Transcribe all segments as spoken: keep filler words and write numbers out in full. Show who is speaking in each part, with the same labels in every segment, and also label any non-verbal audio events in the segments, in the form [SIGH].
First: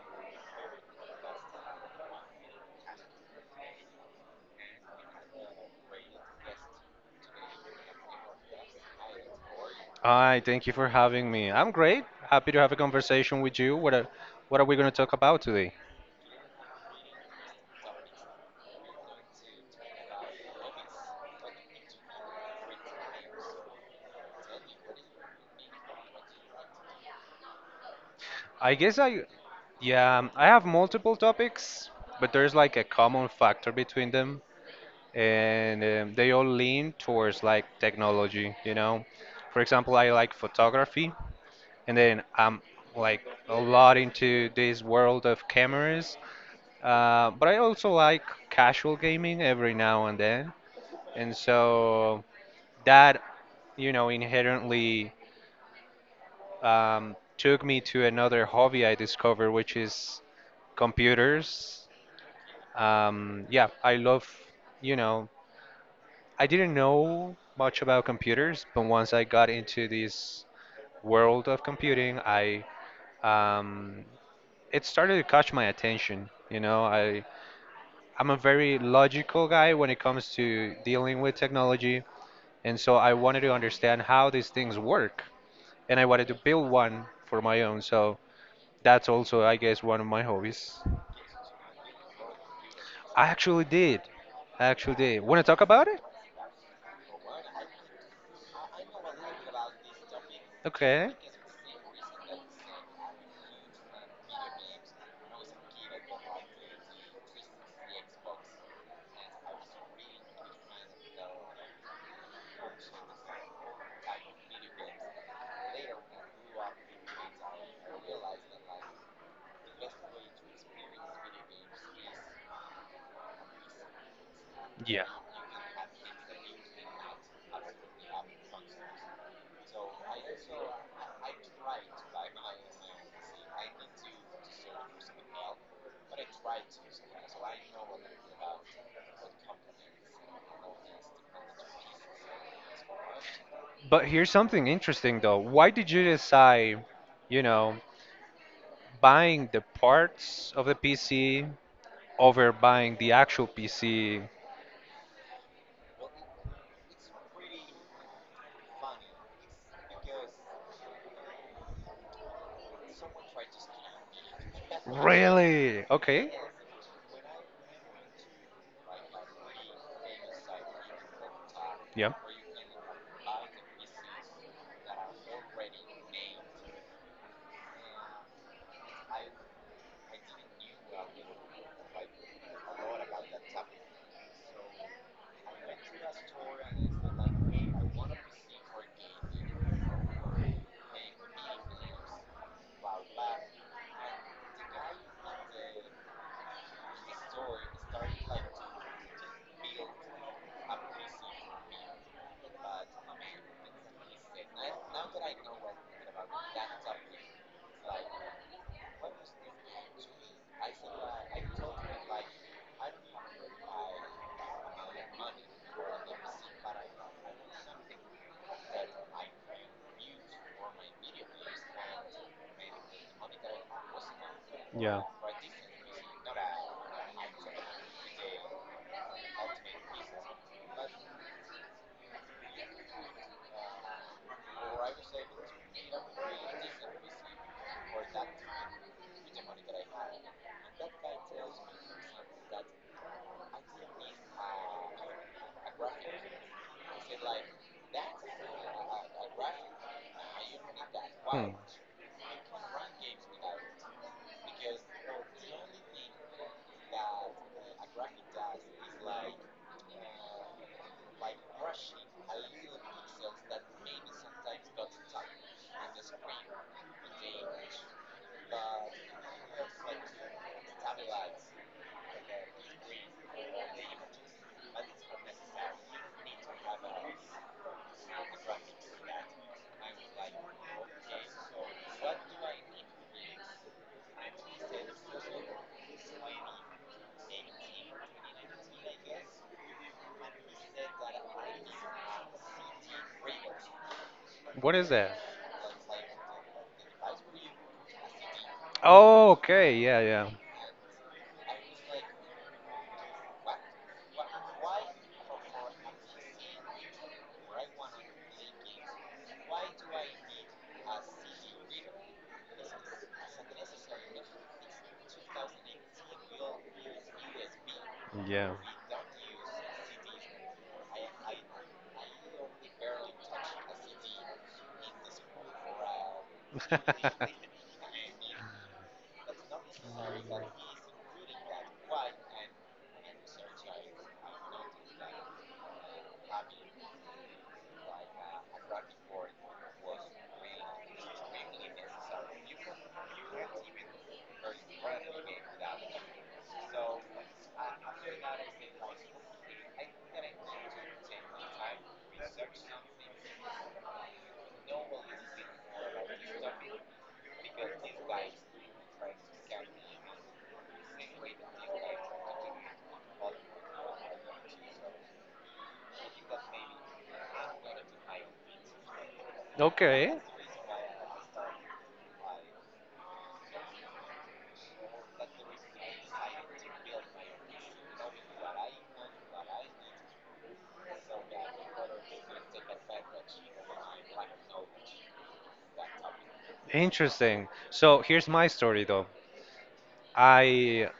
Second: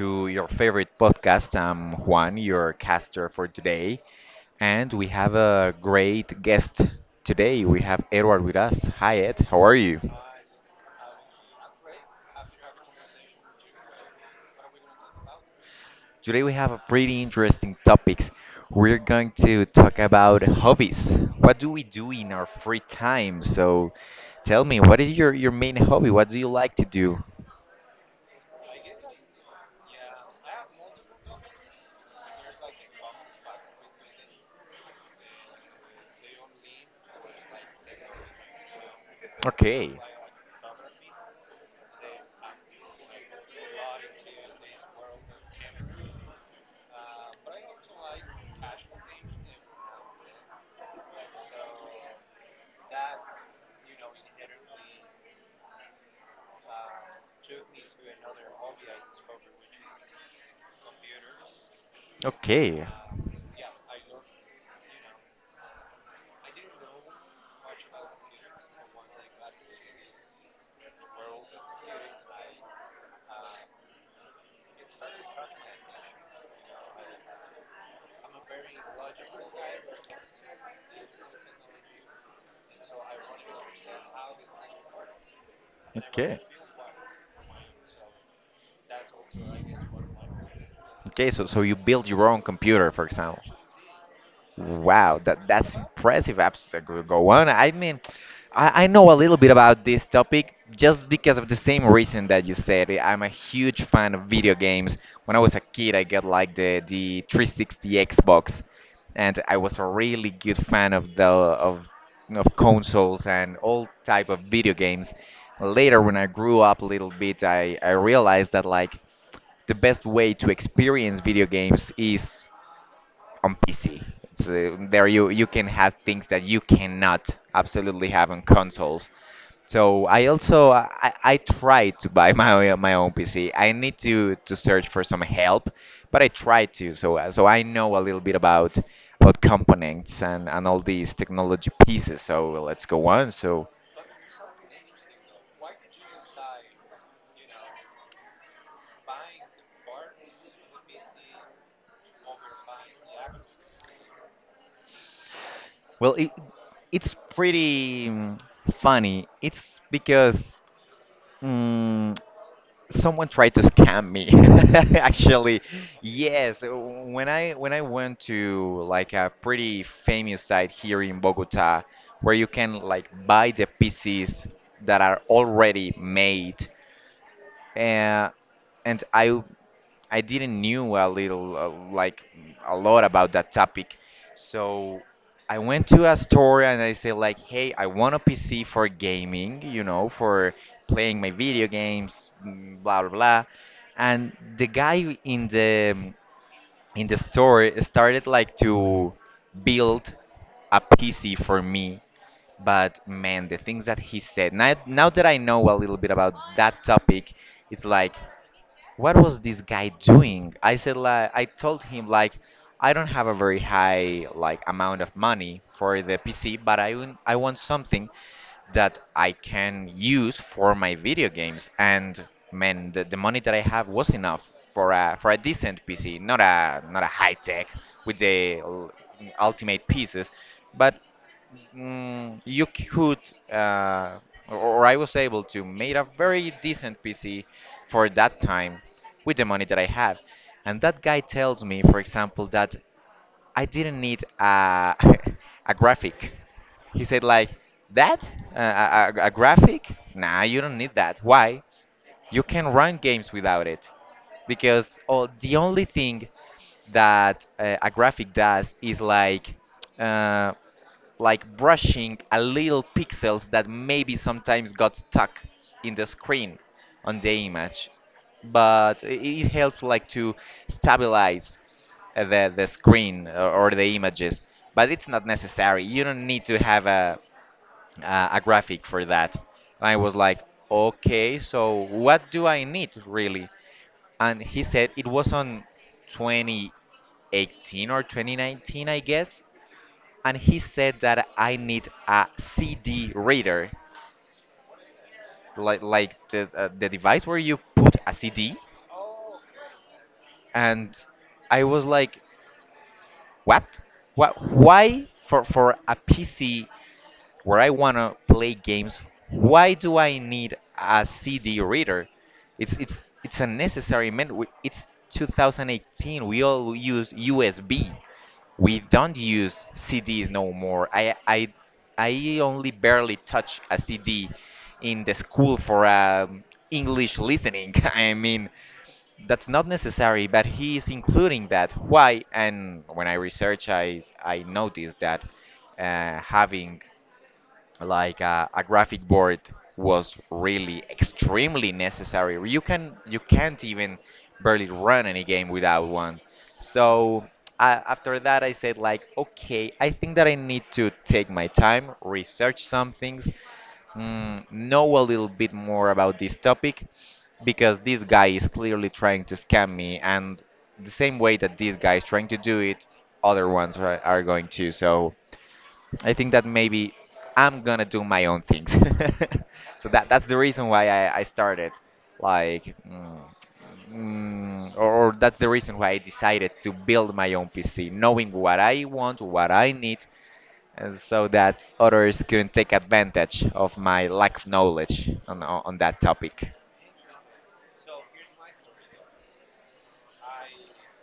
Speaker 1: to your favorite podcast. I'm Juan, your caster for today. And we have a great guest today. We have Edward with us. Hi, Ed. How are you?
Speaker 2: Hi, thank you for having me. I'm great. Happy to have a conversation with you. What are, what are we going to talk about today?
Speaker 1: Today we have a pretty interesting topics. We're going to talk about hobbies. What do we do in our free time? So tell me, what is your, your main hobby? What do you like to do?
Speaker 2: I guess I, yeah, I have multiple topics, but there's like a common factor between them, and um, they all lean towards like technology, you know. For example,
Speaker 1: Okay.
Speaker 2: I like photography, and then I'm like a lot into this world of cameras, uh, but I also like casual gaming every now and then, and so that you know, inherently um, took me to another hobby I discovered, which is computers.
Speaker 1: Okay.
Speaker 2: Um, yeah, I love, you know, I didn't know much about computers, but once I got into this world of computing, I um, it started to catch my attention. You know, I I'm a very logical guy when it comes to dealing with technology, and so I wanted to understand how these things work, and I wanted to
Speaker 1: Okay.
Speaker 2: build one for my own. So that's also, I guess, one of my hobbies.
Speaker 1: Okay, so so you build your own computer, for
Speaker 2: I
Speaker 1: example.
Speaker 2: actually did. I actually
Speaker 1: Wow,
Speaker 2: did. Want to
Speaker 1: that
Speaker 2: talk
Speaker 1: that's
Speaker 2: about it?
Speaker 1: impressive. Apps that could go on. I mean, I, I know a little bit about this topic just
Speaker 2: Okay.
Speaker 1: because of the same reason that you said. I'm a huge fan of video games. When I was a kid, I got like the the three six zero Xbox, and I was a really good fan of the of of consoles and all type of video games. Later, when I grew up a little bit, I I realized that, like, the best way to experience video games is on P C. So
Speaker 2: Yeah.
Speaker 1: there you you can have things that you cannot absolutely have on consoles. So I also I, I tried to buy [LAUGHS] my own- my own P C. I need to to search for some help, but I tried to. So uh, so I know a little bit about about components and and all these technology pieces. So let's go on. So
Speaker 2: But here's something interesting, though. Why did you decide, you know, buying the parts of the P C over buying the actual P C?
Speaker 1: well, it, it's pretty mm, funny. It's because mm, someone tried to scam me [LAUGHS] actually,
Speaker 2: Really? Okay.
Speaker 1: yes. When i when i went to like a pretty famous site here in Bogota,
Speaker 2: Yeah.
Speaker 1: where you can, like, buy the pieces that are already made, uh, and I I didn't knew a little uh, like a lot about that topic. So I went to a store and I said like, "Hey, I want a P C for gaming, you know, for playing my video games, mm, blah blah blah." And the guy in the in the store started like to build a P C for me. But man, the things that he said. Now, now that I know a little bit about that topic, it's like, what was this guy doing? I said like I told him like, I don't have a very high like amount of money for the P C, but I want- I want something that I can use for my video games. And man, the, the money that I have was enough for
Speaker 2: Yeah.
Speaker 1: a for a decent P C, not a not a high tech with the l- ultimate pieces, but mm, you could, uh, or I was able to make a very decent P C for that time with the money that I have. And that guy tells me, for example, that I didn't need a, [LAUGHS] a graphic. He said, like, that? Uh, a, a a graphic? Nah, you don't need that.
Speaker 2: Hmm.
Speaker 1: Why? You can run games without it because, oh, the only thing that uh, a graphic does is like uh, like brushing a little pixels that maybe sometimes got stuck in the screen, on the image, but i- it helps like to stabilize uh, the the screen or, or the images, but it's not necessary. You don't need to have a uh, a graphic for that. And I was like, okay, so what do I need really? And he said it was on twenty eighteen or twenty nineteen, I guess. And he said that I need a C D reader,
Speaker 2: What is that?
Speaker 1: like like the uh, the device where you put a C D.
Speaker 2: Oh, okay. Yeah, yeah.
Speaker 1: And I was like, what? What? Why for for a P C, where I want to play games, why do I need a C D reader? It's it's it's unnecessary, man. We- It's two thousand eighteen. We all use U S B.
Speaker 2: Yeah.
Speaker 1: We don't use C Ds no more. I I I only barely touch a C D in the school for um, English
Speaker 2: [LAUGHS] Mm.
Speaker 1: listening. [LAUGHS] I mean,
Speaker 2: Nobody
Speaker 1: that's not necessary, but he is including that. Why? And when I research, I I noticed that uh, having like a, a graphic board was really extremely necessary. You can you can't even barely run any game without one. So I, after that, I said like, okay, I think that I need to take my time, research some things, mm, know a little bit more about this topic, because this guy is clearly trying to scam me, and the same way that this guy is trying to do it, other ones are, are going to. So I think that maybe I'm gonna do my own things. [LAUGHS] So that
Speaker 2: okay.
Speaker 1: that's the reason why I, I started, like, mm, mm, or, or that's the reason why I decided to build my own P C, knowing what I want, what I need, and so that others couldn't take advantage of my lack of knowledge on on, on that topic.
Speaker 2: Interesting. So here's my story though. I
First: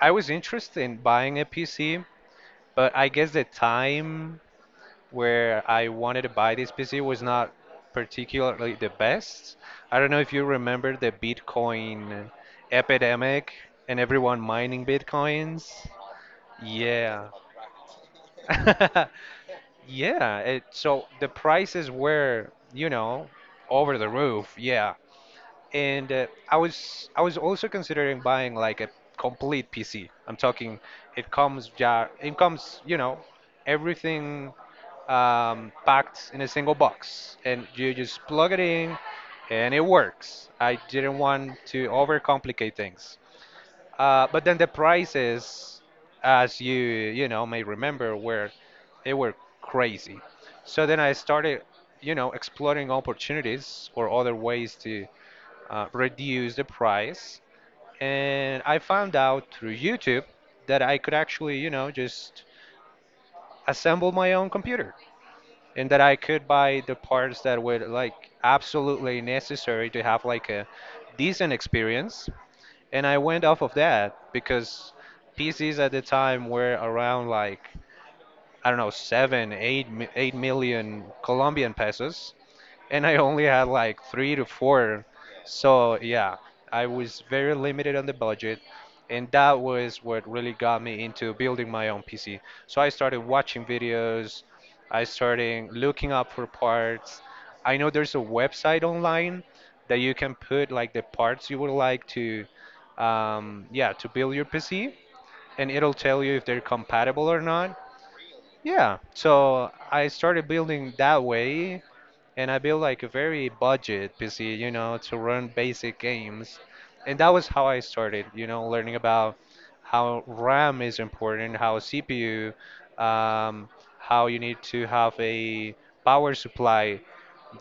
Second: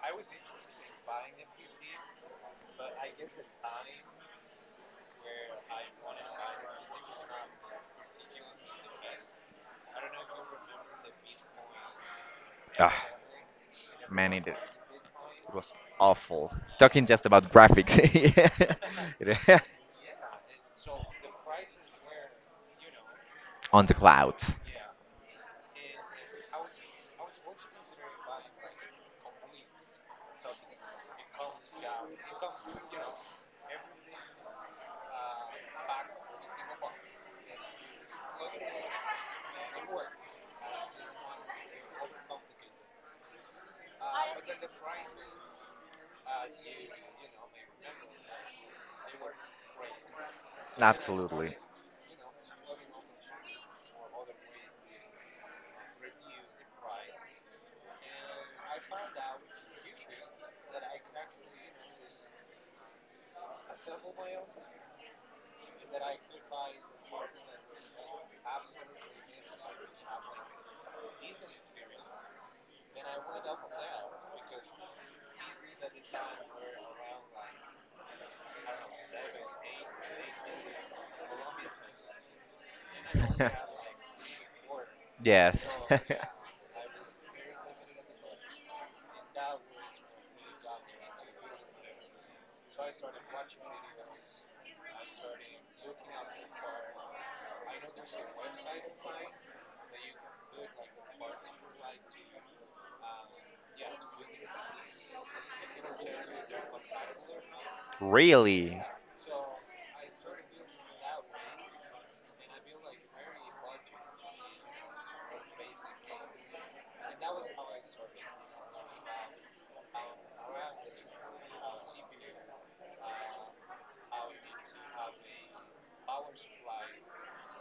Speaker 2: I was interested in buying a P C, but I guess the time where I wanted to buy this P C was not particularly the best. I don't know if you remember the Bitcoin
Speaker 1: Ah,
Speaker 2: epidemic and
Speaker 1: man,
Speaker 2: everyone
Speaker 1: it, it
Speaker 2: mining Bitcoins.
Speaker 1: was awful. Talking just
Speaker 2: Yeah.
Speaker 1: about
Speaker 2: [LAUGHS]
Speaker 1: graphics [LAUGHS]
Speaker 2: Yeah, it, so the prices were, you know,
Speaker 1: on the
Speaker 2: over the
Speaker 1: cloud.
Speaker 2: roof. Yeah, and uh, I was I was also considering buying like a complete P C. I'm talking, it comes ja, it comes, you know, everything um, packed in a single box, and you just plug it in, and it works. I didn't want to overcomplicate things, uh, but then the prices, as you you know may remember, were they were crazy. So then I
Speaker 1: Absolutely.
Speaker 2: started, you know, exploring opportunities or other ways to uh, reduce the price. And I found out through YouTube that I could actually, you know, just assemble my own computer and that I could buy the parts that were like absolutely necessary to have like a decent experience. And I went off of that because P Cs at the time were around like I don't know seven, eight, mi- eight million Colombian pesos, and I only had like three to four.
Speaker 1: [LAUGHS] Yes.
Speaker 2: So
Speaker 1: [LAUGHS]
Speaker 2: yeah, I was very limited on the budget, and that was what really got me into building my own P C. So I started watching videos, I started looking up for parts. I know there's a website online that you can put like the parts you would like to, um, yeah, to build your P C, and it'll tell you if they're compatible or not.
Speaker 1: Really?
Speaker 2: Yeah, so I started building that way, and I built like a very budget P C, you know, to run basic games. And that was how I started, you know, learning about how RAM is important, how C P U, um, how you need to have a power supply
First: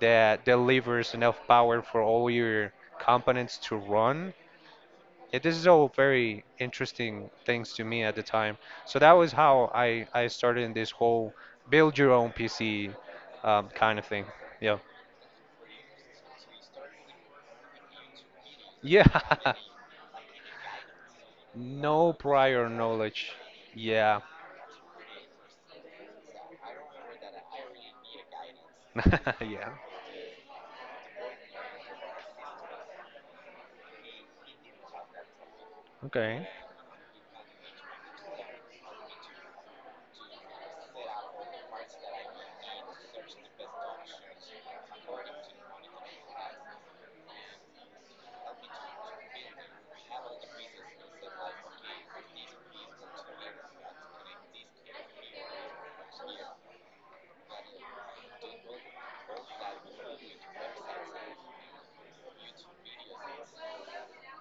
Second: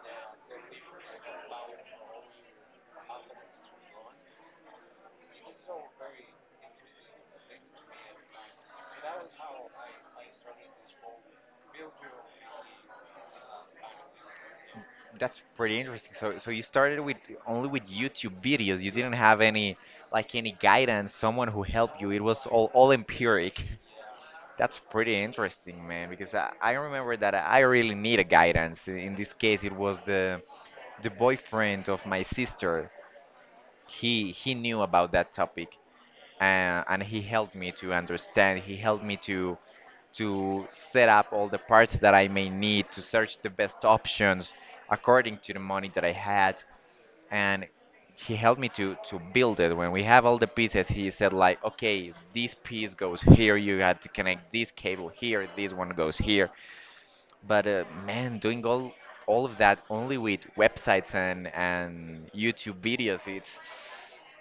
Speaker 2: that delivers enough power for all your components to run. It, this is all very interesting things to me at the time. So that was how I, I started in this whole build your own P C um, kind of thing. Yeah.
Speaker 1: That's pretty interesting. So, so you started with only with YouTube videos. You
Speaker 2: Yeah,
Speaker 1: didn't have any like any guidance, someone
Speaker 2: [LAUGHS]
Speaker 1: who helped you.
Speaker 2: no
Speaker 1: It was
Speaker 2: prior
Speaker 1: all all
Speaker 2: knowledge.
Speaker 1: empiric.
Speaker 2: Yeah,
Speaker 1: [LAUGHS] That's pretty interesting, man, because I, I remember that I really need a guidance. In in this
Speaker 2: [LAUGHS]
Speaker 1: case, it
Speaker 2: yeah.
Speaker 1: was the the boyfriend of my sister. He he knew about that topic,
Speaker 2: Okay.
Speaker 1: uh, and he helped me to understand. He helped me to to set up all the parts that I may need to search the best options according to the money that I had, and he helped me to to build it. When we have all the pieces, he said like, okay, this piece goes here, you had to connect this cable here, this one goes here. But uh, man, doing all all of that only with websites and and YouTube videos, it's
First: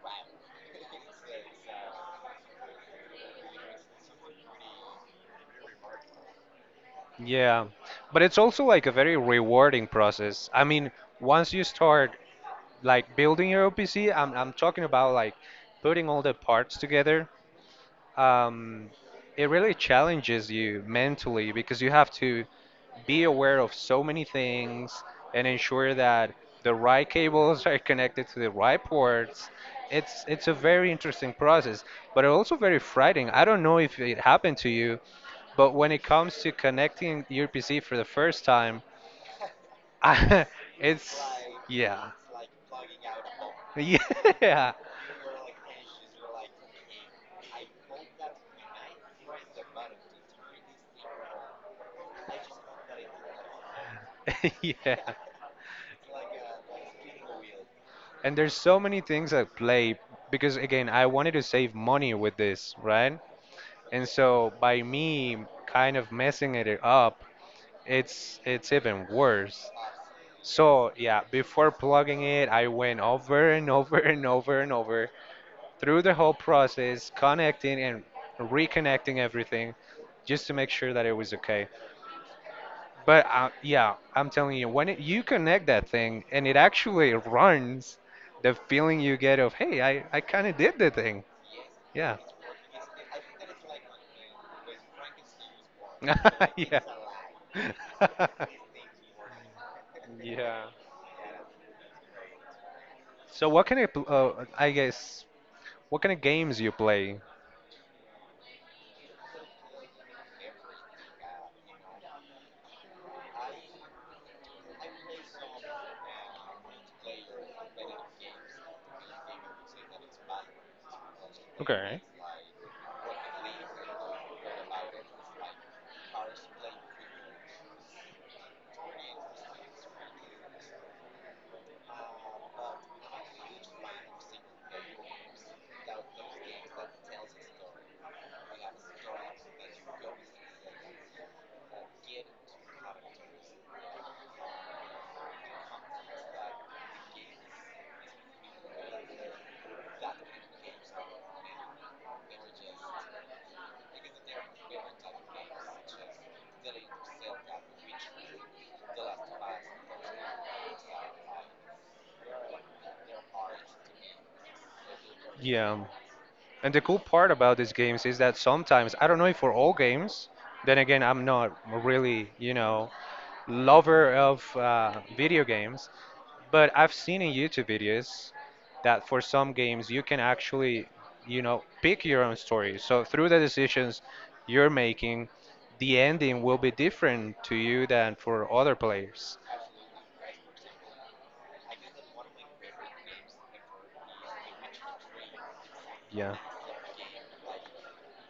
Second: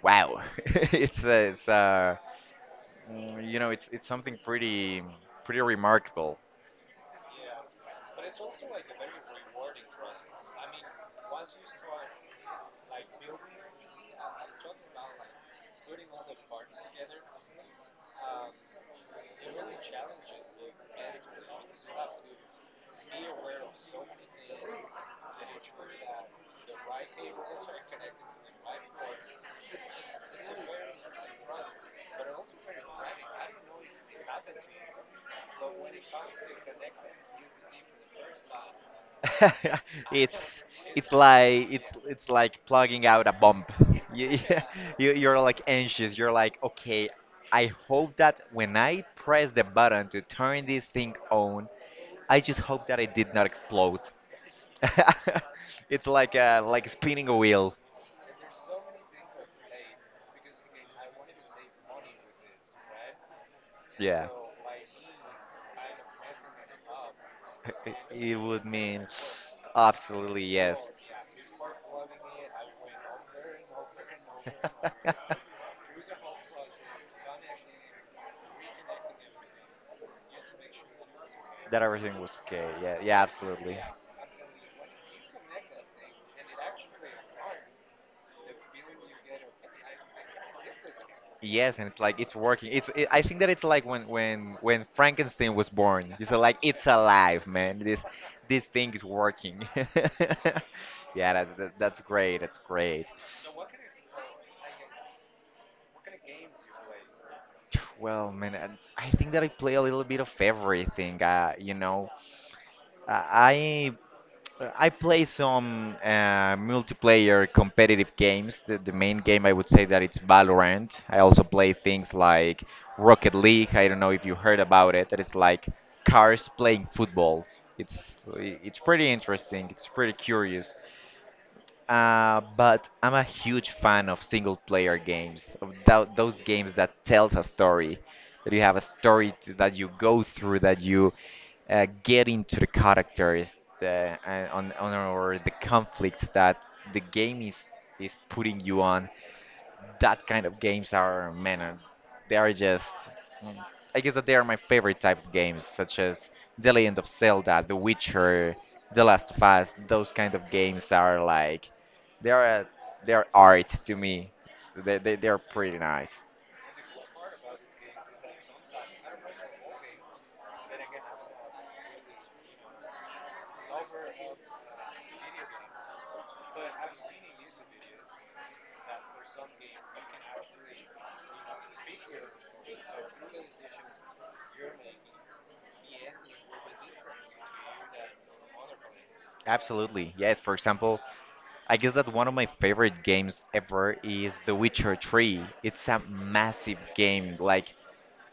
Speaker 1: wow. [LAUGHS] It's uh, it's uh, mm, you know, it's it's something pretty pretty remarkable.
Speaker 2: Yeah, but it's also like a very rewarding process. I mean, once you start like building your O P C, I'm I'm talking about like putting all the parts together. Um, it really challenges you mentally because you have to be aware of so many things and ensure that the right cables [LAUGHS] are connected to the right ports. It's it's a very interesting process, but also very frightening. I don't know if it happened to you, but when it comes to connecting your P C for the first time, [LAUGHS]
Speaker 1: [LAUGHS]
Speaker 2: I,
Speaker 1: It's it's
Speaker 2: it's
Speaker 1: like it's
Speaker 2: yeah.
Speaker 1: it's like
Speaker 2: [LAUGHS]
Speaker 1: plugging out a bomb. You,
Speaker 2: Yeah.
Speaker 1: [LAUGHS] you you're like anxious. You're like, okay, I hope that when I press the button to turn this thing on, I just hope that it did not explode.
Speaker 2: [LAUGHS] Yeah.
Speaker 1: [LAUGHS] It's like a like spinning a wheel.
Speaker 2: And there's so many things at play because again, I wanted to save money with this, right? And
Speaker 1: Yeah.
Speaker 2: so by
Speaker 1: [LAUGHS]
Speaker 2: me kind of messing it up,
Speaker 1: It it
Speaker 2: it's
Speaker 1: would
Speaker 2: it's even
Speaker 1: mean
Speaker 2: worse.
Speaker 1: absolutely, yes.
Speaker 2: So yeah, before plugging it, I went over
Speaker 1: [LAUGHS]
Speaker 2: and over and over and over
Speaker 1: That
Speaker 2: through the whole process, connecting and reconnecting everything just to make sure that it was okay.
Speaker 1: everything was okay. Yeah, yeah,
Speaker 2: But uh,
Speaker 1: absolutely.
Speaker 2: yeah, I'm telling you, when it, you connect that thing and it actually runs, the feeling you get of, hey, I, I kind of did the thing.
Speaker 1: Yes, and
Speaker 2: Yeah.
Speaker 1: like it's working. It's it, I think that it's like when when when Frankenstein was born. You said like,
Speaker 2: [LAUGHS] Yeah.
Speaker 1: it's alive, man. This this
Speaker 2: [LAUGHS]
Speaker 1: thing is working. [LAUGHS]
Speaker 2: Yeah.
Speaker 1: Yeah, that, that, that's great. That's great.
Speaker 2: So what kind of pl- uh, I guess what kind of games you play?
Speaker 1: Well, man, I I think that I play a little bit of everything. Uh, you know, I I Uh, I play some uh, multiplayer competitive games. The, the main game I would say that it's Valorant. I also play
Speaker 2: Okay.
Speaker 1: things like Rocket League. I don't know if you heard about it. That it's like cars playing football. It's i- it's pretty interesting. It's pretty curious. Uh, but I'm a huge fan of single player games, of tho- those games that tells a story, that you have a story to, that you go through, that you uh, get into the characters uh, and on, on or the conflict that the game is is putting you on. That kind of games are, man, uh, they are just mm, I guess that they are my favorite type of games, such as The Legend of Zelda, The Witcher, The Last of Us. Those kind of games are like, they are, uh, they are art to me. It's- They, they, they are pretty
Speaker 2: Yeah.
Speaker 1: nice.
Speaker 2: And the cool part about these games is that sometimes, I don't know if for all games, then again, I'm not really, you know, lover of uh, video games, but I've seen in YouTube videos that for some games you can actually, you know, pick your own story. So through the decisions you're making, the ending will be different to you than for other players.
Speaker 1: Absolutely, yes. For example, I guess that one of my favorite games ever is The Witcher three. It's a
Speaker 2: Yeah.
Speaker 1: massive game, like,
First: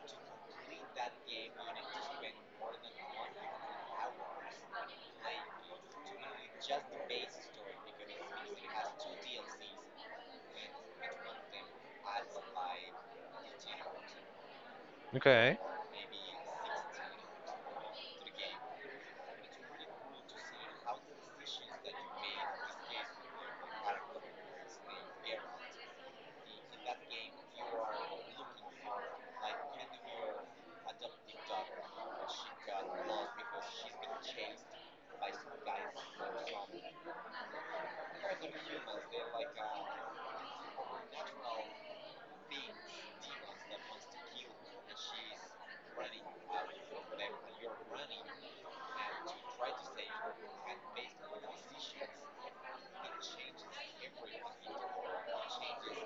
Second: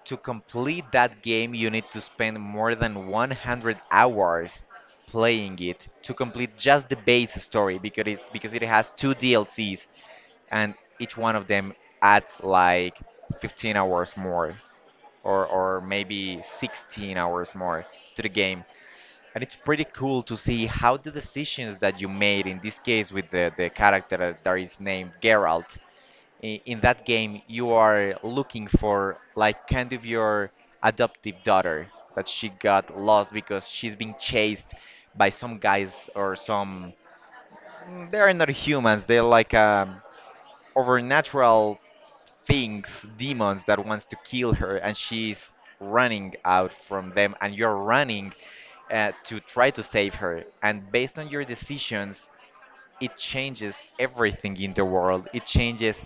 Speaker 1: to complete that game, you need to spend more than one hundred hours playing it to complete just the base story, because it's because it has two D L Cs, and each one of them adds like fifteen hours more, or
Speaker 2: Okay.
Speaker 1: or maybe sixteen hours more to the game. And it's pretty cool to see how the decisions that you made in this case, with the, the character that is named Geralt. I- in that game you are looking for like kind of your adoptive daughter, that she got lost because she's being chased by some guys or some mm, they are not humans, they're like um, overnatural things, demons that wants to kill her, and she's running out from them, and you're running uh, to try to save her, and based on your decisions it changes everything in the world. It changes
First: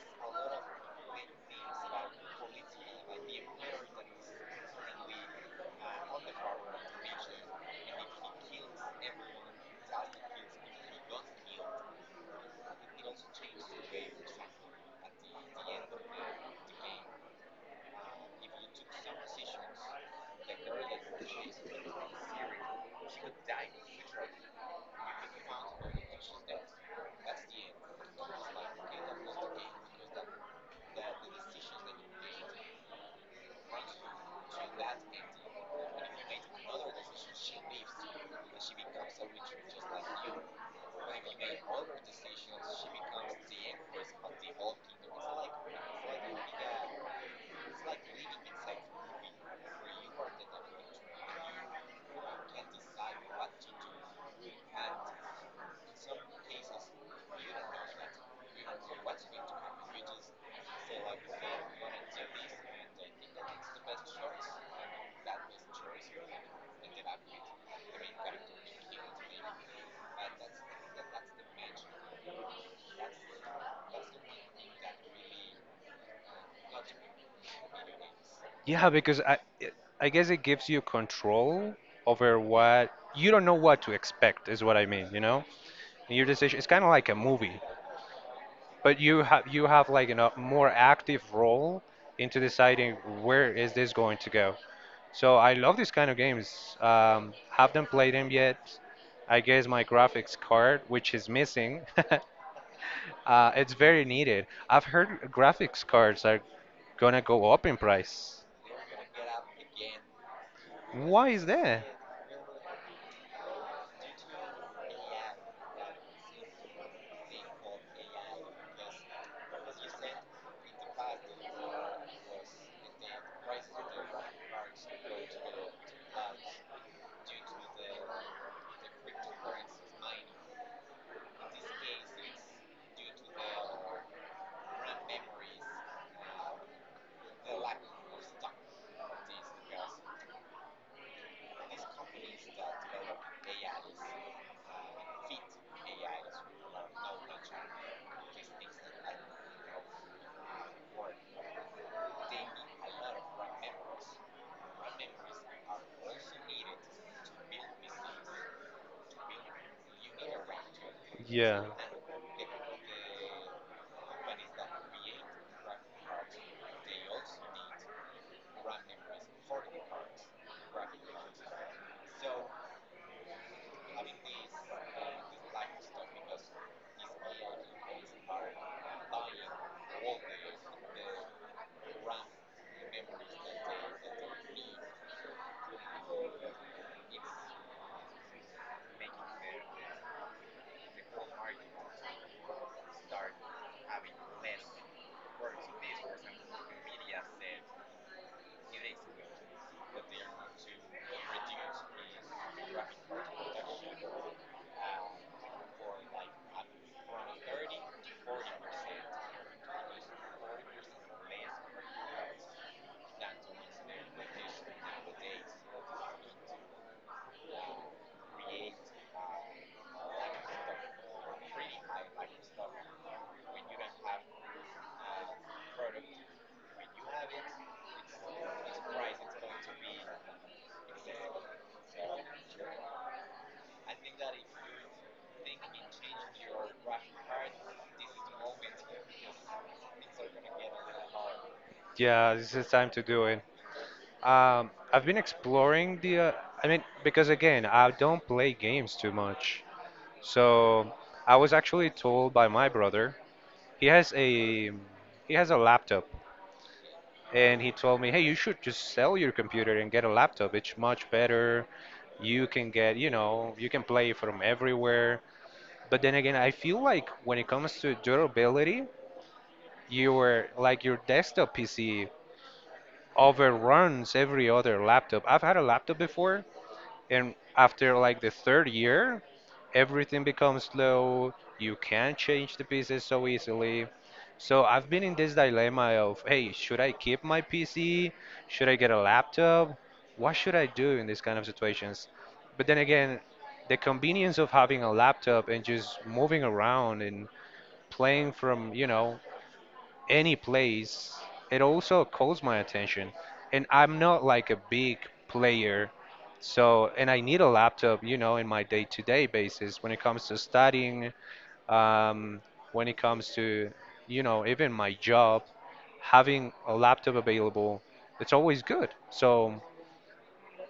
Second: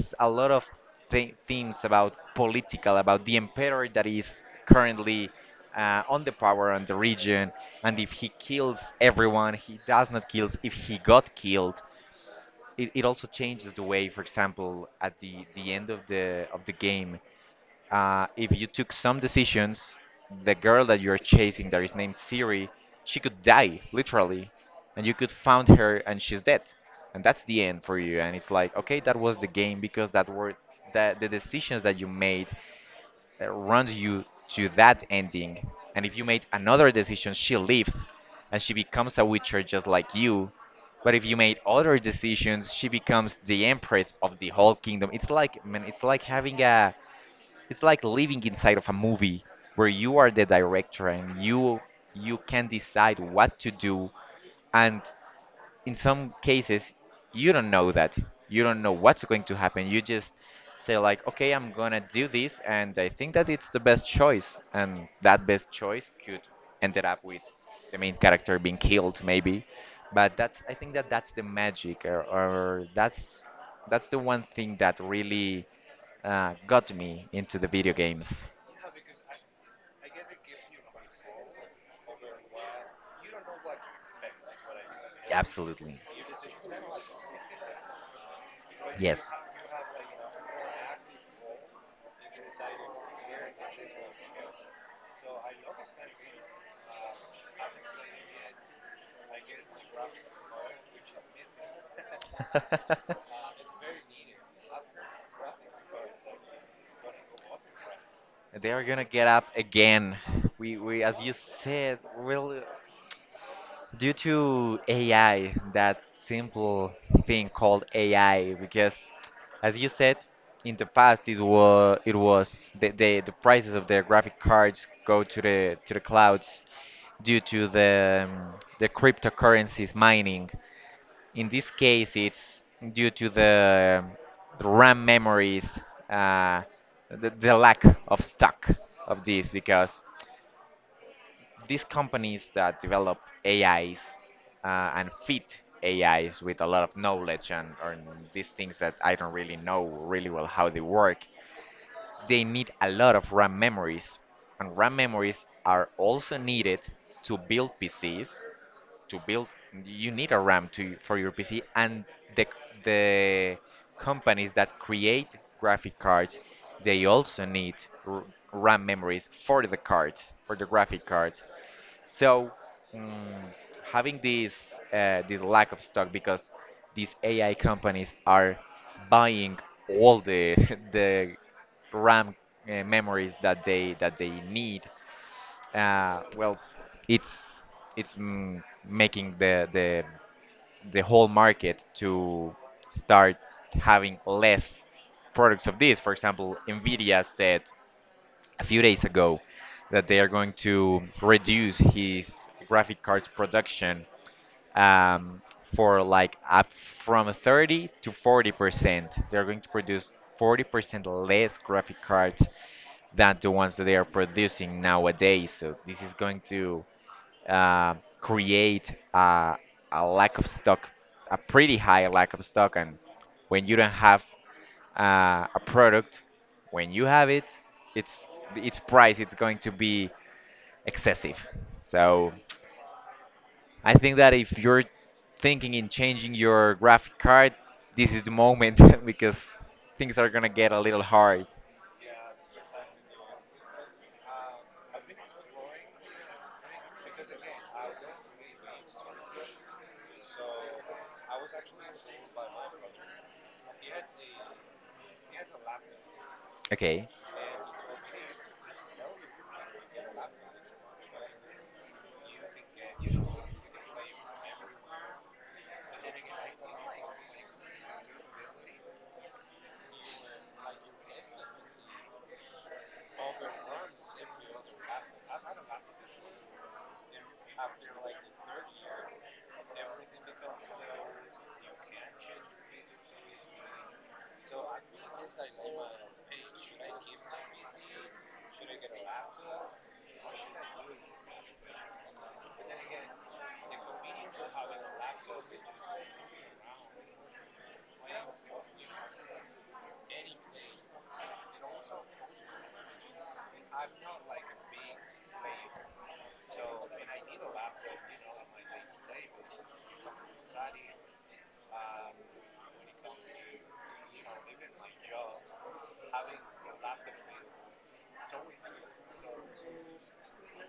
Speaker 1: s- a lot of th- themes about political, about the emperor that is currently uh, on the power on the region, and if he kills everyone, he does not kill. If he got killed, it, it also changes the way, for example, at the, the end of the of the game, uh, if you took some decisions, the girl that you're chasing, that is named Siri, she could die, literally, and you could find her and she's dead. And that's the end for you. And it's like, okay, that was the game because that were that the decisions that you made uh, runs you to that ending. And if you made another decision, she lives and she becomes a witcher just like you. But if you made other decisions, she becomes the empress of the whole kingdom. It's like man, it's like having a it's like living inside of a movie where you are the director and you you can decide what to do and in some cases you don't know that you don't know what's going to happen. You just say like, okay, I'm gonna do this and I think that it's the best choice, and that best choice could ended up with the main character being killed maybe. But that's, I think that that's the magic, or, or that's that's the one thing that really uh, got me into the video games.
Speaker 2: Yeah, because I I guess it gives you control over what you don't know what to expect is what I mean, you know?
Speaker 1: Absolutely.
Speaker 2: Your decision it's kind of like a movie, but
Speaker 1: Yes.
Speaker 2: you have you have like a more active role into deciding where is this going to go. So I love these kind of games. Um, haven't played them yet. I guess my graphics card, which is missing, [LAUGHS]
Speaker 1: [LAUGHS]
Speaker 2: uh, it's very needed. I've heard graphics cards are gonna go up in price.
Speaker 1: They are gonna get up again. We we as
Speaker 2: Why
Speaker 1: you
Speaker 2: is that?
Speaker 1: said, we'll, due to A I, that simple thing called A I, because as you said, in the past it was it was the, the the prices of the graphic cards go to the to the clouds due to the um, the cryptocurrencies mining. In this case, it's due to the, the RAM memories, uh, the, the lack of stock of these, because these companies that develop A Is uh, and fit A Is with a lot of knowledge and, and these things that I don't really know really well how they work, they need a lot of RAM memories. And RAM memories are also needed to build P Cs. To build, you need a RAM to, for your P C,
Speaker 2: Yeah.
Speaker 1: and the, the companies that create graphic cards, they also need r- RAM memories for the cards, for the graphic cards. So mm, having this uh, this lack of stock because these A I companies are buying all the [LAUGHS] the RAM uh, memories that they that they need. Uh, well, it's it's mm, making the the the whole market to start having less products of this. For example, Nvidia said a few days ago that they are going to reduce his graphic card production um, for like up from thirty to forty percent. They're going to produce forty percent less graphic cards than the ones that they are producing nowadays. So this is going to uh, create a, a lack of stock, a pretty high lack of stock. And when you don't have uh, a product, when you have it, it's its price it's going to be excessive. So I think that if you're thinking in changing your graphic card, this is the moment [LAUGHS] because things are gonna get a little hard.
Speaker 2: Yeah, this is time to do it. Um, I've been exploring the. Uh, I mean, because again, I don't play games too much. So I was actually told by my brother. He has a he has a laptop,
Speaker 1: Okay.
Speaker 2: and he told me, "Hey, you should just sell your computer and get a laptop. It's much better. You can get, you know, you can play from everywhere." But then again, I feel like when it comes to durability, your like your desktop P C overruns every other laptop. I've had a laptop before, and after like the third year everything becomes slow, you can't change the pieces so easily, so I've been in this dilemma of, hey, should I keep my PC, should I get a laptop, what should I do in these kind of situations? But then again, the convenience of having a laptop and just moving around and playing from you know any place, it also calls my attention. And I'm not like a big player. So, and I need a laptop, you know, in my day-to-day basis when it comes to studying, um, when it comes to, you know, even my job, having a laptop available, it's always good. So,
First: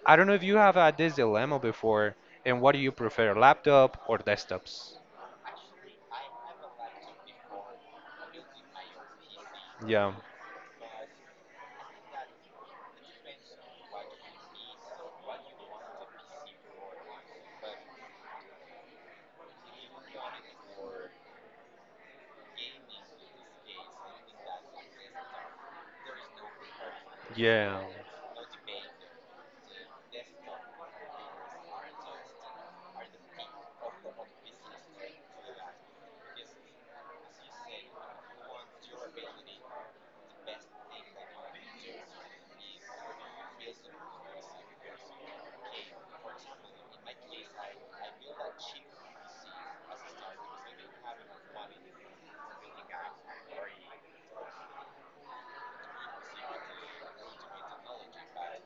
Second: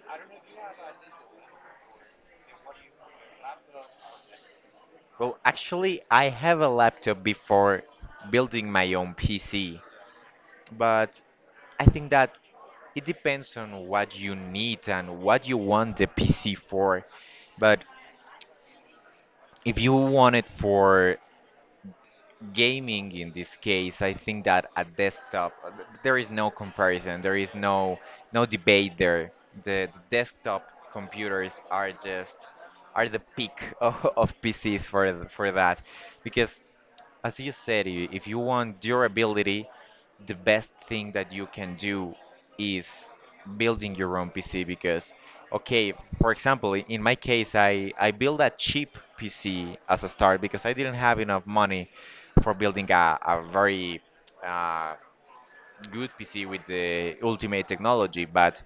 Speaker 2: I don't know if you have had this dilemma before, and what do you prefer, laptop or desktops?
Speaker 1: Well, actually, I have a laptop before building my own P C,
Speaker 2: Yeah.
Speaker 1: but I think that it depends on what you need and what you want the P C for. But if you want it for gaming in this case, I think that a desktop, uh, th- there is no comparison, there is
Speaker 2: Yeah,
Speaker 1: no no debate there. The desktop computers are just are the peak of, [LAUGHS] of P Cs for th- for that, because as you said, i- if you want durability, the best thing that you can do is building your own P C because, okay, for example, i- in my case, I, I built a cheap P C as a start because I didn't have enough money for building a, a very uh, good P C with the ultimate technology. But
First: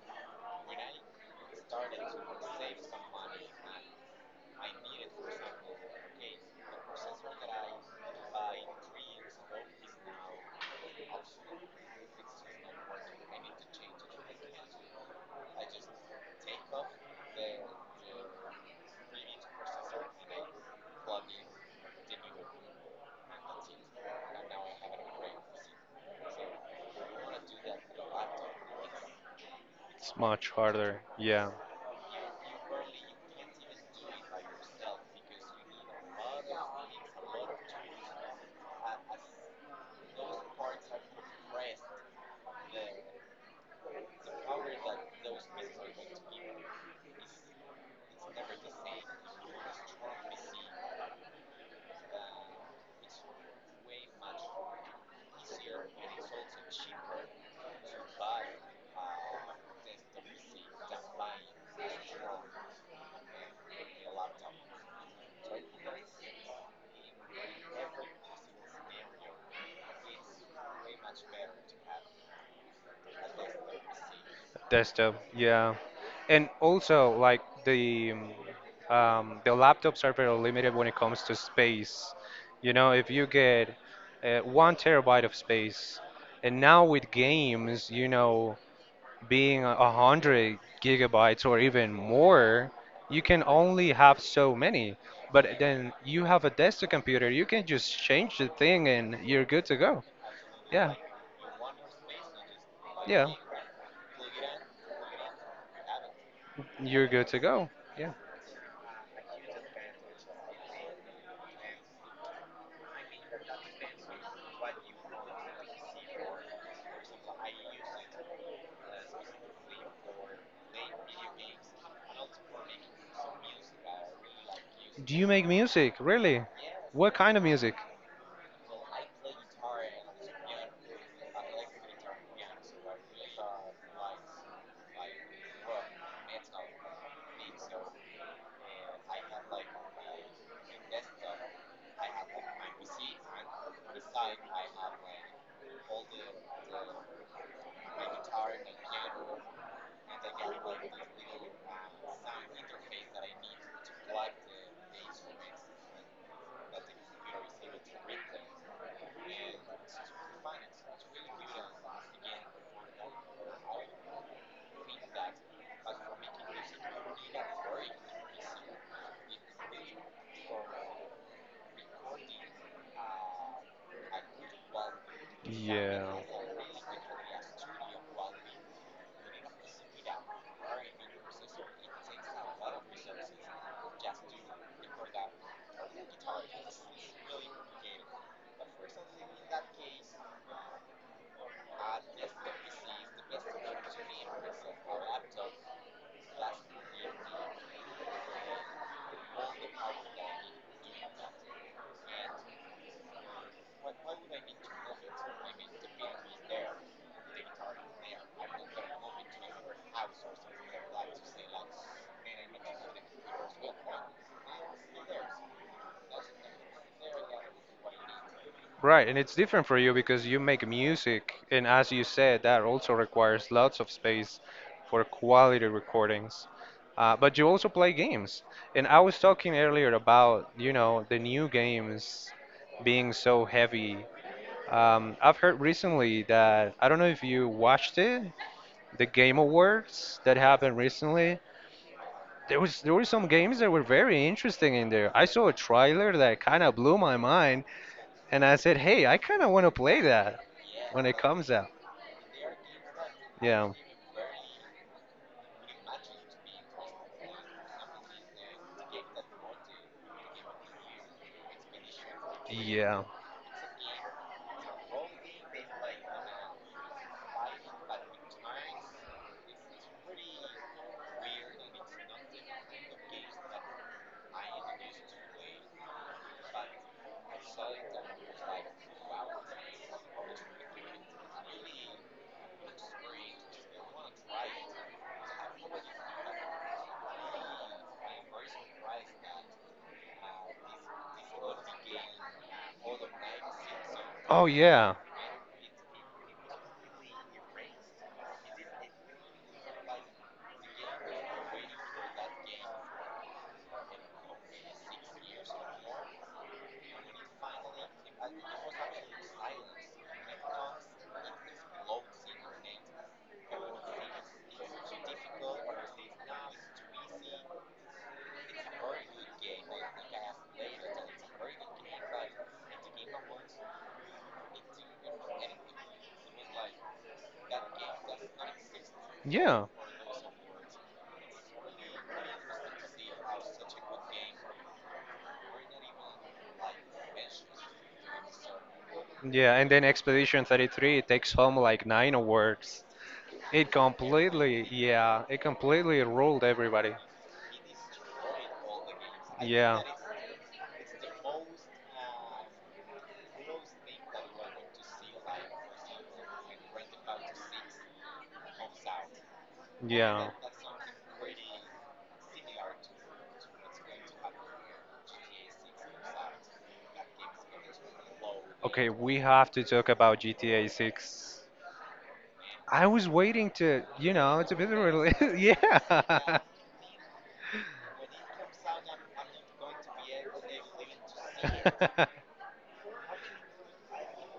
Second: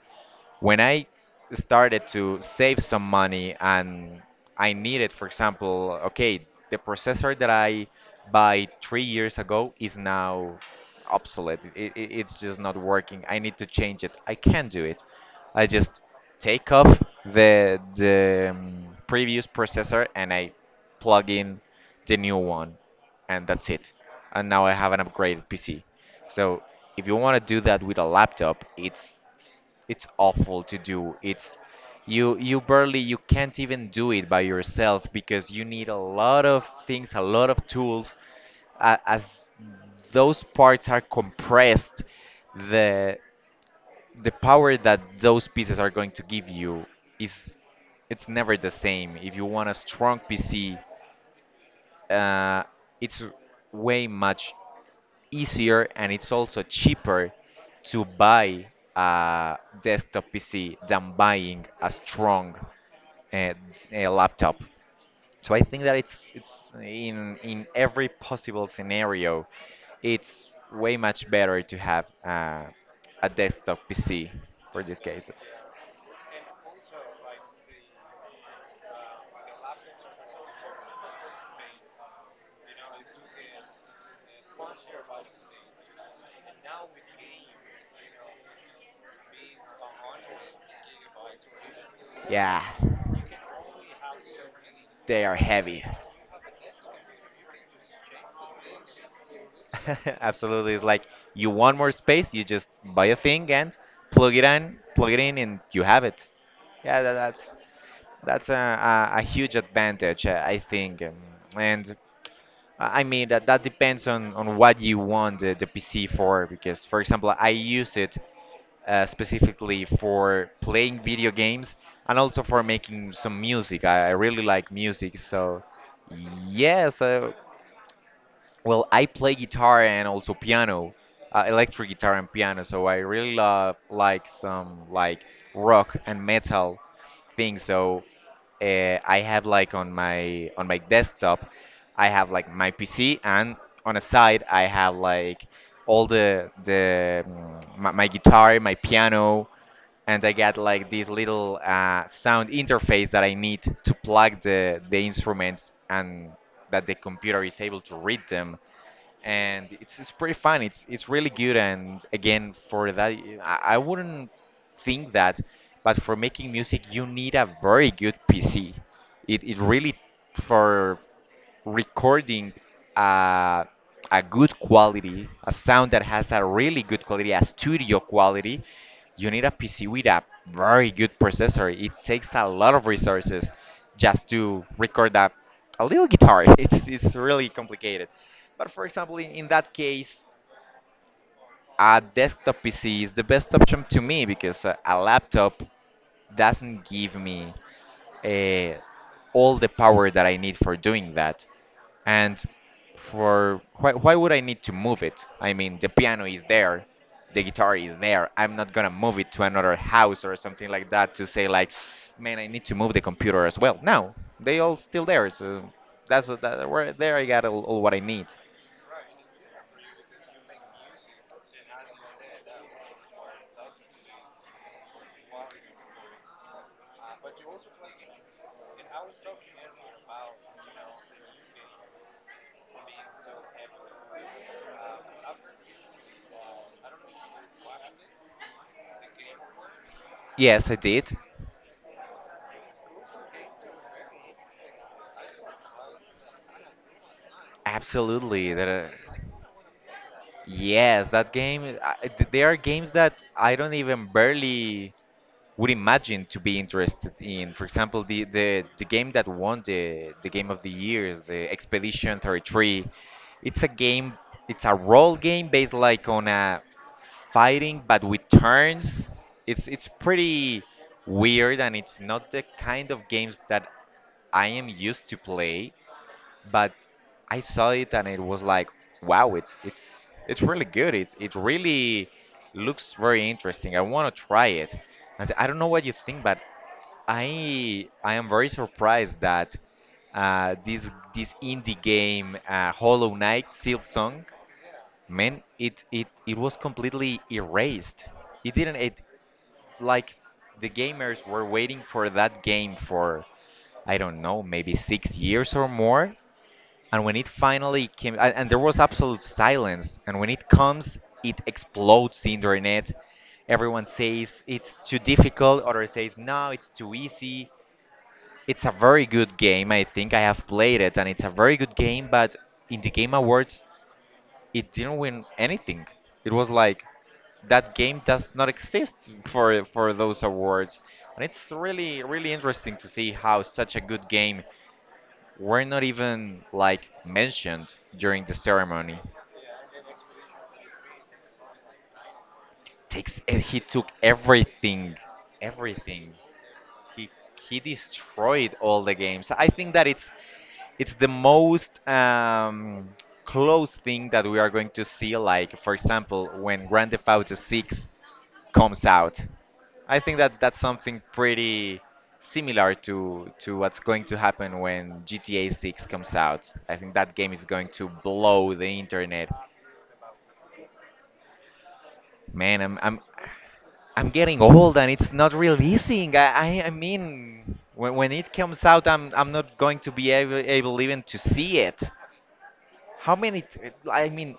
Speaker 1: when I started to save some money and I needed, for example, okay, the processor that I buy three years ago is now obsolete. It, it, it's just not working. I need to change it. I can do it. I just take off the the um, previous processor and I plug in the new one, and that's it. And now I have an upgraded P C. So if you want to do that with a laptop, it's it's
Speaker 2: it's much
Speaker 1: awful to
Speaker 2: harder.
Speaker 1: do.
Speaker 2: Yeah,
Speaker 1: It's you you barely You can't even do it by yourself because you need a lot of things, a lot of tools. A As those parts are compressed, the the power that those pieces are going to give you is it's never the same. If you want a strong P C, uh, it's way much easier and it's also cheaper to buy a desktop P C than buying a strong uh, a laptop. So I think that it's it's in in every possible scenario, it's way much better to have uh, a desktop P C for these
Speaker 2: desktop.
Speaker 1: cases.
Speaker 2: Yeah, and also like the um, um, the laptops are very limited when it comes to space. You know, if you get uh, one terabyte of space, and now with games, you know, being a a hundred gigabytes or even
Speaker 1: Yeah,
Speaker 2: more, you can only have so many.
Speaker 1: they are
Speaker 2: But
Speaker 1: heavy.
Speaker 2: then you have a desktop computer, you can just change the thing and you're good to go.
Speaker 1: [LAUGHS] Absolutely, it's
Speaker 2: Yeah,
Speaker 1: like you want more space, you just buy a
Speaker 2: yeah,
Speaker 1: thing and plug it in, plug it in, and you have it. Yeah,
Speaker 2: you're
Speaker 1: that,
Speaker 2: good to
Speaker 1: that's
Speaker 2: go. Yeah.
Speaker 1: That's a, a, a huge advantage, uh, I think. Um, And uh, I mean that that depends on, on what you want the, the P C for. Because, for example, I use it uh, specifically for playing video games and also for making some music. I, I really like
Speaker 2: Do
Speaker 1: music,
Speaker 2: you make
Speaker 1: so
Speaker 2: music? Really?
Speaker 1: yes,
Speaker 2: What
Speaker 1: uh,
Speaker 2: kind of music?
Speaker 1: well, I play guitar and also piano, uh, electric guitar and piano, so I really love like some like rock and metal things. So uh, I have like on my on my desktop, I have like my P C, and on a side I have like all the the mm, my, my guitar, my piano, and I get like this little uh, sound interface that I need to plug the the instruments and that the computer is able to read them, and it's it's pretty fun. It's it's really good, and again for that, y- I, I wouldn't think that, but for making music, you need a very good P C. It it really for recording uh, a good quality, a sound that
Speaker 2: Yeah.
Speaker 1: has a really good quality, a studio quality, you need a P C with a very good processor. It takes a lot of resources just to record a, a little guitar. [LAUGHS] It's, it's really complicated. But for example, in, in that case, a desktop P C is the best option to me because a, a laptop doesn't give me uh, all the power that I need for doing that. And for why, why would I need to move it? I mean, the piano is there, the guitar is there. I'm not gonna move it to another house or something like that to say like, man, I need to move the computer as well. No, they all still there. So that's that. Where there, I got all, all what I need.
Speaker 2: Right, and it's different for you because you make music, and as you said, that also requires lots of space for quality recordings. Uh, but you also play games, and I was talking earlier about, you know, the new games being so heavy. Um, I've heard recently that I don't know if you watched it, the Game Awards that
Speaker 1: Yes, I
Speaker 2: happened
Speaker 1: did.
Speaker 2: recently. There was there were some games that were very interesting in there. I saw a trailer that kind of blew my mind, and
Speaker 1: Absolutely.
Speaker 2: I
Speaker 1: That,
Speaker 2: said,
Speaker 1: uh,
Speaker 2: "Hey, I kind of want to play that when
Speaker 1: yes,
Speaker 2: it
Speaker 1: that
Speaker 2: comes out."
Speaker 1: game. I, th- there are games that I don't
Speaker 2: Yeah,
Speaker 1: even barely would imagine to be interested in. For example, the the, the game that won the the game of the years, the Expedition thirty-three.
Speaker 2: yeah.
Speaker 1: It's a game. It's a role game based like on a fighting, but with turns. It's it's pretty weird, and it's not the kind of games that I am used to play, but I saw it and it was like, wow, it's it's it's really good. It's it really looks very interesting. I want to try it, and I don't know what you think, but I I am very surprised that uh, this this indie game, uh, Hollow Knight Silksong,
Speaker 2: Oh yeah,
Speaker 1: man, it it it was completely erased. It didn't it like the gamers were waiting for that game for I don't know maybe six years or more, and when it finally came, and, and there was absolute silence. And when it comes, it explodes the internet. Everyone says it's too difficult, others says no, it's too easy. It's a very good game. I think I have played it, and it's a very good game. But in the Game Awards, it didn't win anything. It was like that game does not exist for
Speaker 2: yeah.
Speaker 1: for those awards, and it's really really interesting to see how such a good game were not even like mentioned during the ceremony.
Speaker 2: Yeah, and then Expedition thirty-three takes home like nine awards.
Speaker 1: Takes eh, he
Speaker 2: It
Speaker 1: took
Speaker 2: completely,
Speaker 1: everything,
Speaker 2: yeah, it completely
Speaker 1: everything.
Speaker 2: ruled everybody.
Speaker 1: He he destroyed all the games. I think
Speaker 2: Yeah.
Speaker 1: that it's it's the most um, close thing that we are going to see. Like for example, when Grand Theft Auto six comes out. I think
Speaker 2: Yeah.
Speaker 1: that that's something pretty similar to to what's going to happen when G T A six comes out. I think that game is going to blow the
Speaker 2: Okay, we
Speaker 1: internet.
Speaker 2: have to talk about G T A six.
Speaker 1: Man, I'm
Speaker 2: I
Speaker 1: I'm
Speaker 2: was waiting to,
Speaker 1: I'm
Speaker 2: you
Speaker 1: getting
Speaker 2: know, to be the
Speaker 1: old and it's
Speaker 2: release.
Speaker 1: not
Speaker 2: [LAUGHS]
Speaker 1: releasing. I
Speaker 2: Yeah.
Speaker 1: I, I mean, when, when it comes out, I'm I'm not going to be able, able even to see it.
Speaker 2: [LAUGHS]
Speaker 1: How many? t- I mean,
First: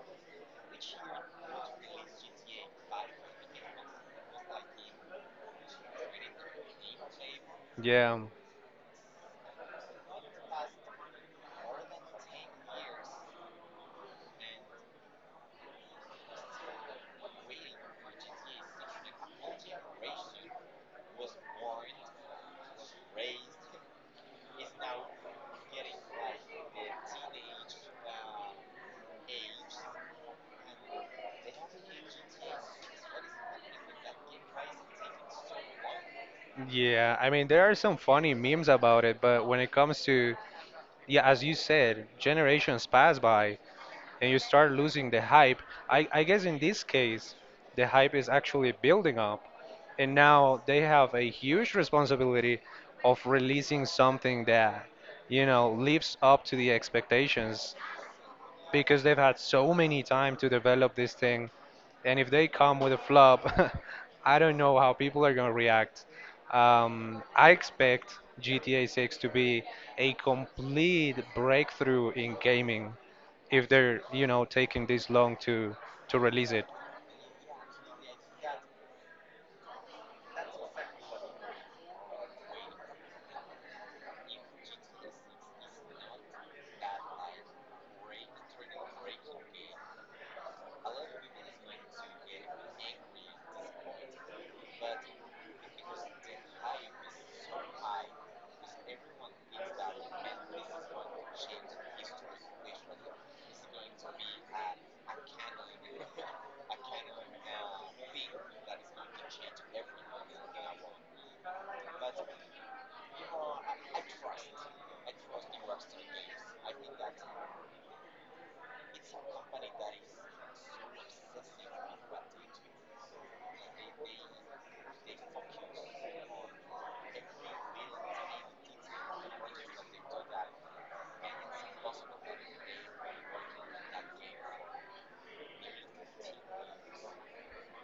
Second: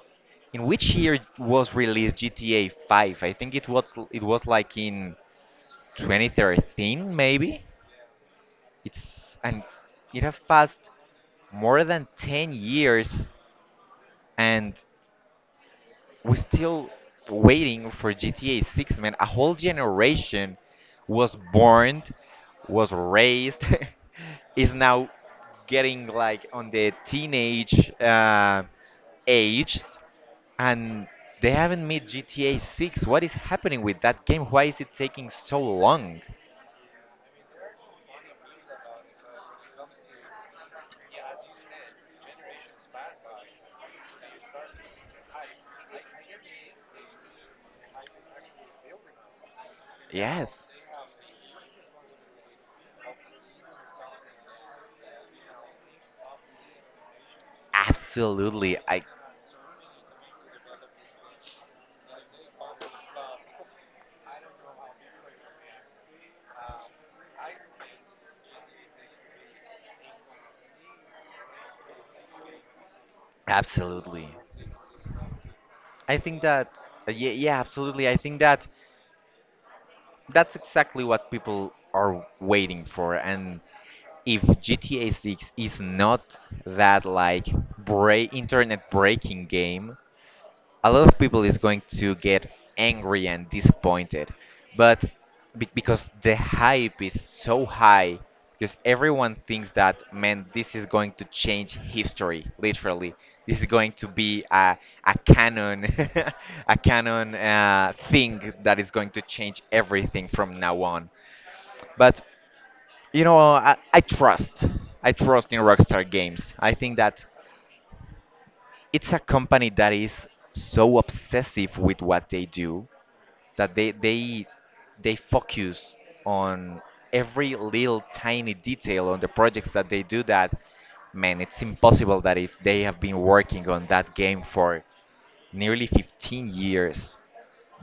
Speaker 1: in which year was released G T A five? I think it was it was like in twenty thirteen maybe.
Speaker 2: Yeah. Um,
Speaker 1: It's and it have passed more than ten years, and we're still waiting for G T A six, man. A whole generation was born, was raised, [LAUGHS] is now getting like on the teenage uh, age, and they haven't made G T A six. What is happening with that game? Why is it taking so long?
Speaker 2: yeah, I mean there are some funny memes about it, but when it comes to yeah, as you said, generations pass by, and you start losing the hype. I, I guess in this case, the hype is actually building up, and now
Speaker 1: Yes,
Speaker 2: they have a huge responsibility of releasing something that, you know, lives up to the expectations
Speaker 1: absolutely.
Speaker 2: because
Speaker 1: I
Speaker 2: they've had so many time to develop this thing. And if they come with a flop, [LAUGHS] I don't know how people are going to react. Um, I expect G T A six to be a complete breakthrough in gaming if they're, you
Speaker 1: absolutely.
Speaker 2: know, taking this long to
Speaker 1: I
Speaker 2: to
Speaker 1: think
Speaker 2: release it.
Speaker 1: that uh, yeah, yeah, absolutely. I think that that's exactly what people are waiting for. And if G T A six is not that, like, break internet breaking game, a lot of people is going to get angry and disappointed, but be- because the hype is so high, because everyone thinks that, man, this is going to change history literally. This is going to be a, a canon [LAUGHS] a canon uh, thing that is going to change everything from now on. But you know I, I trust, I trust in Rockstar Games. I think that it's a company that is so obsessive with what they do, that they they they focus on every little tiny detail on the projects that they do, that, man, it's impossible that if they have been working on that game for nearly fifteen years,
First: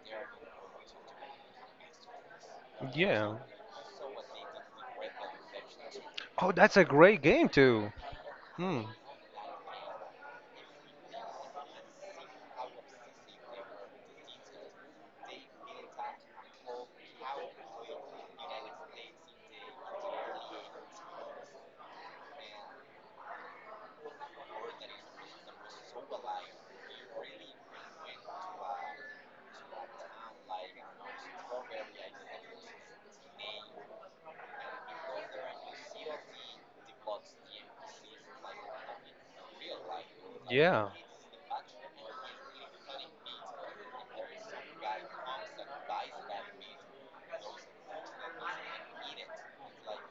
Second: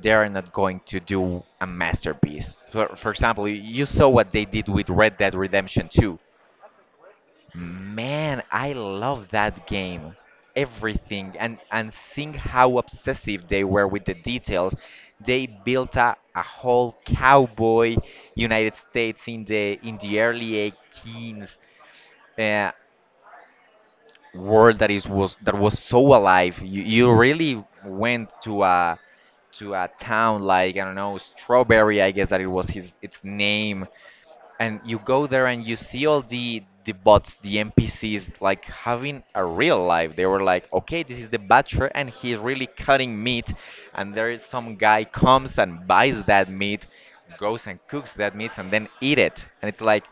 Speaker 1: they are not going to do a masterpiece. for, for
Speaker 2: Yeah.
Speaker 1: example, y- you saw what they did with Red Dead Redemption two.
Speaker 2: Oh, that's a great game too.
Speaker 1: Man, I
Speaker 2: Hmm.
Speaker 1: love that game. Everything, and and seeing how obsessive they were with the details. They built a, a whole cowboy United States in the in the early 18s uh, world that is was that was so alive. You you really went to a, to a town like, I don't know, Strawberry, I guess that it was his its name, and you go there and you see all the the bots, the NPCs, like having a real life. They were like,
Speaker 2: Yeah.
Speaker 1: okay, this is the butcher and he's really cutting meat, and there is some guy comes and buys that meat, goes and cooks that meat and then eat it. And it's like,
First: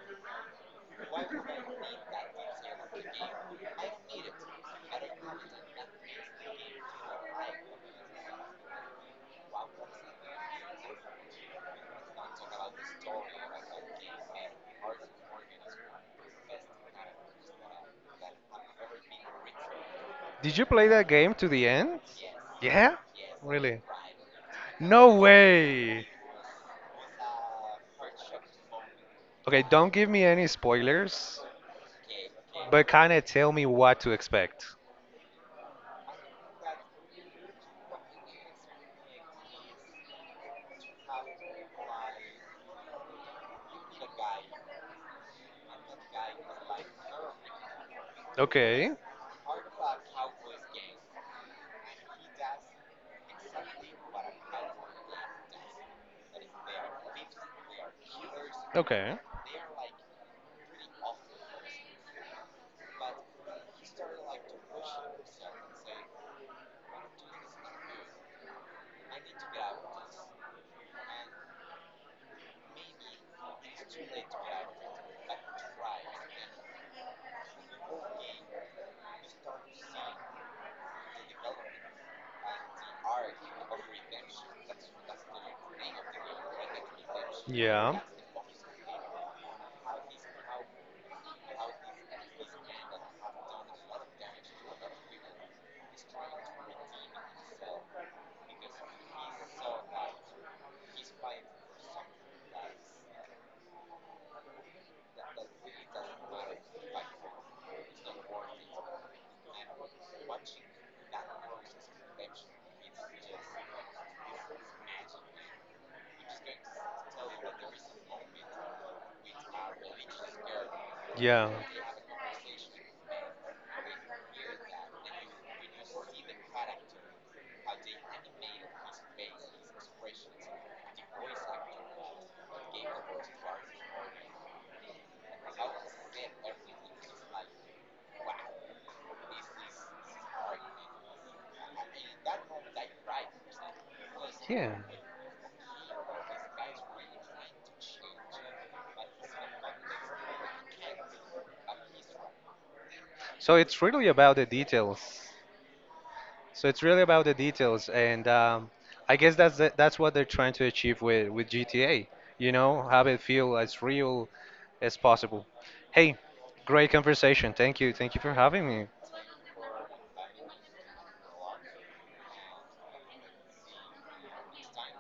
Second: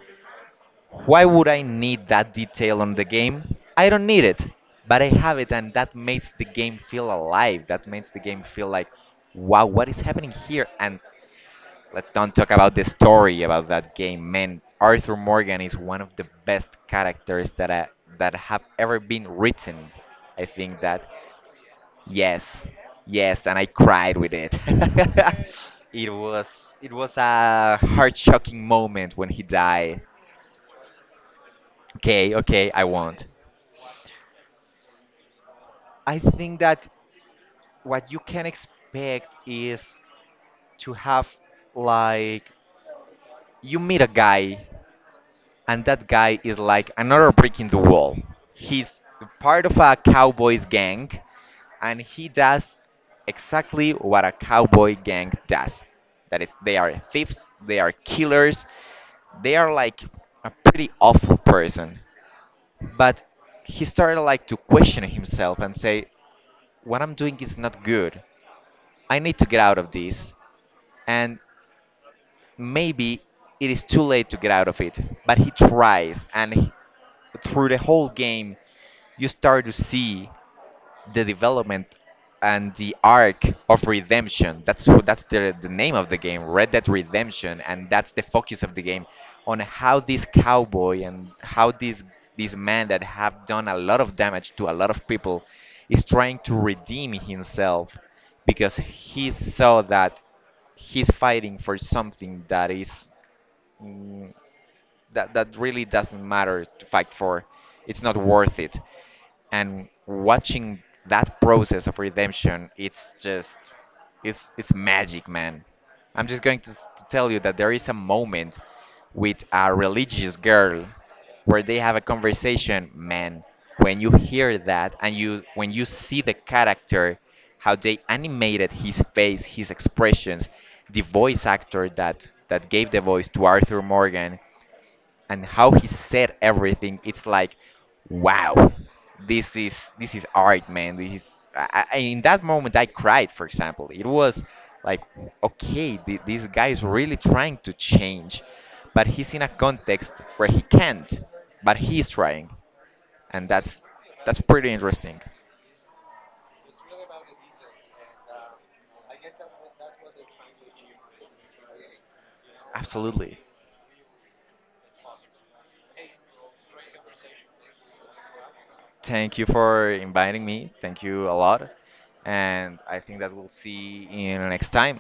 Speaker 1: why would I need that detail on the game? I don't need it, but I have it, and that makes the game feel alive. That makes the game feel like, wow, what is happening here? And let's don't talk about the story about that game. Man, Arthur Morgan is one of the best characters that I, that have ever been written. I
Speaker 2: Did you
Speaker 1: think
Speaker 2: play that
Speaker 1: that
Speaker 2: game to the end?
Speaker 1: yes,
Speaker 2: Yeah?
Speaker 1: yes, and I
Speaker 2: Really?
Speaker 1: cried with it.
Speaker 2: No
Speaker 1: [LAUGHS]
Speaker 2: way.
Speaker 1: It was, it was a heart shocking moment when he
Speaker 2: Okay, don't
Speaker 1: died.
Speaker 2: give me any spoilers,
Speaker 1: Okay, okay, I
Speaker 2: but kind of
Speaker 1: won't.
Speaker 2: tell me what to expect.
Speaker 1: I think that what you can expect is to have, like, you meet a guy, and that guy is like another brick in the wall.
Speaker 2: Okay.
Speaker 1: He's part of a cowboys gang, and he does exactly what a cowboy gang does. That is, they are thieves, they are killers,
Speaker 2: Okay.
Speaker 1: they are like a pretty awful person. But he started like to question himself and say, "What I'm doing is not good. I need to get out of this." And maybe it is too late to get out of it, but he tries and he- through the whole game you start to see the development and the arc of redemption. That's wh- that's the the name of the game, Red Dead Redemption, and
Speaker 2: Yeah.
Speaker 1: that's the focus of the game, on how this cowboy and how this, this man that have done a lot of damage to a lot of people is trying to redeem himself, because he saw that he's fighting for something that is, mm, that that really doesn't matter to fight for. It's not worth it. And watching that process of redemption, it's just, it's it's magic, man. I'm just going to, s- to tell you that there is a moment with a religious girl
Speaker 2: Yeah.
Speaker 1: where they have a conversation, man. When you hear that, and you, when you see the character, how they animated his face, his expressions, the voice actor that that gave the voice to Arthur Morgan, and how he said everything, it's like, wow, this is, this is art, man. This is, I, I, in that moment I cried, for example. It was
Speaker 2: Yeah.
Speaker 1: like, okay, th- this guy is really trying to change, but he's in a context where he can't, but he's trying, and
Speaker 2: So it's
Speaker 1: that's
Speaker 2: really about
Speaker 1: that's
Speaker 2: the
Speaker 1: pretty
Speaker 2: details.
Speaker 1: interesting.
Speaker 2: So it's really about the details, and um, I guess that's the, that's what they're trying to achieve with with G T A. You know, have it
Speaker 1: Absolutely.
Speaker 2: feel as real as possible. Hey, great conversation. Thank you. Thank you for having me.
Speaker 1: Thank you for inviting me, thank you a lot, and I think that we'll see you next time.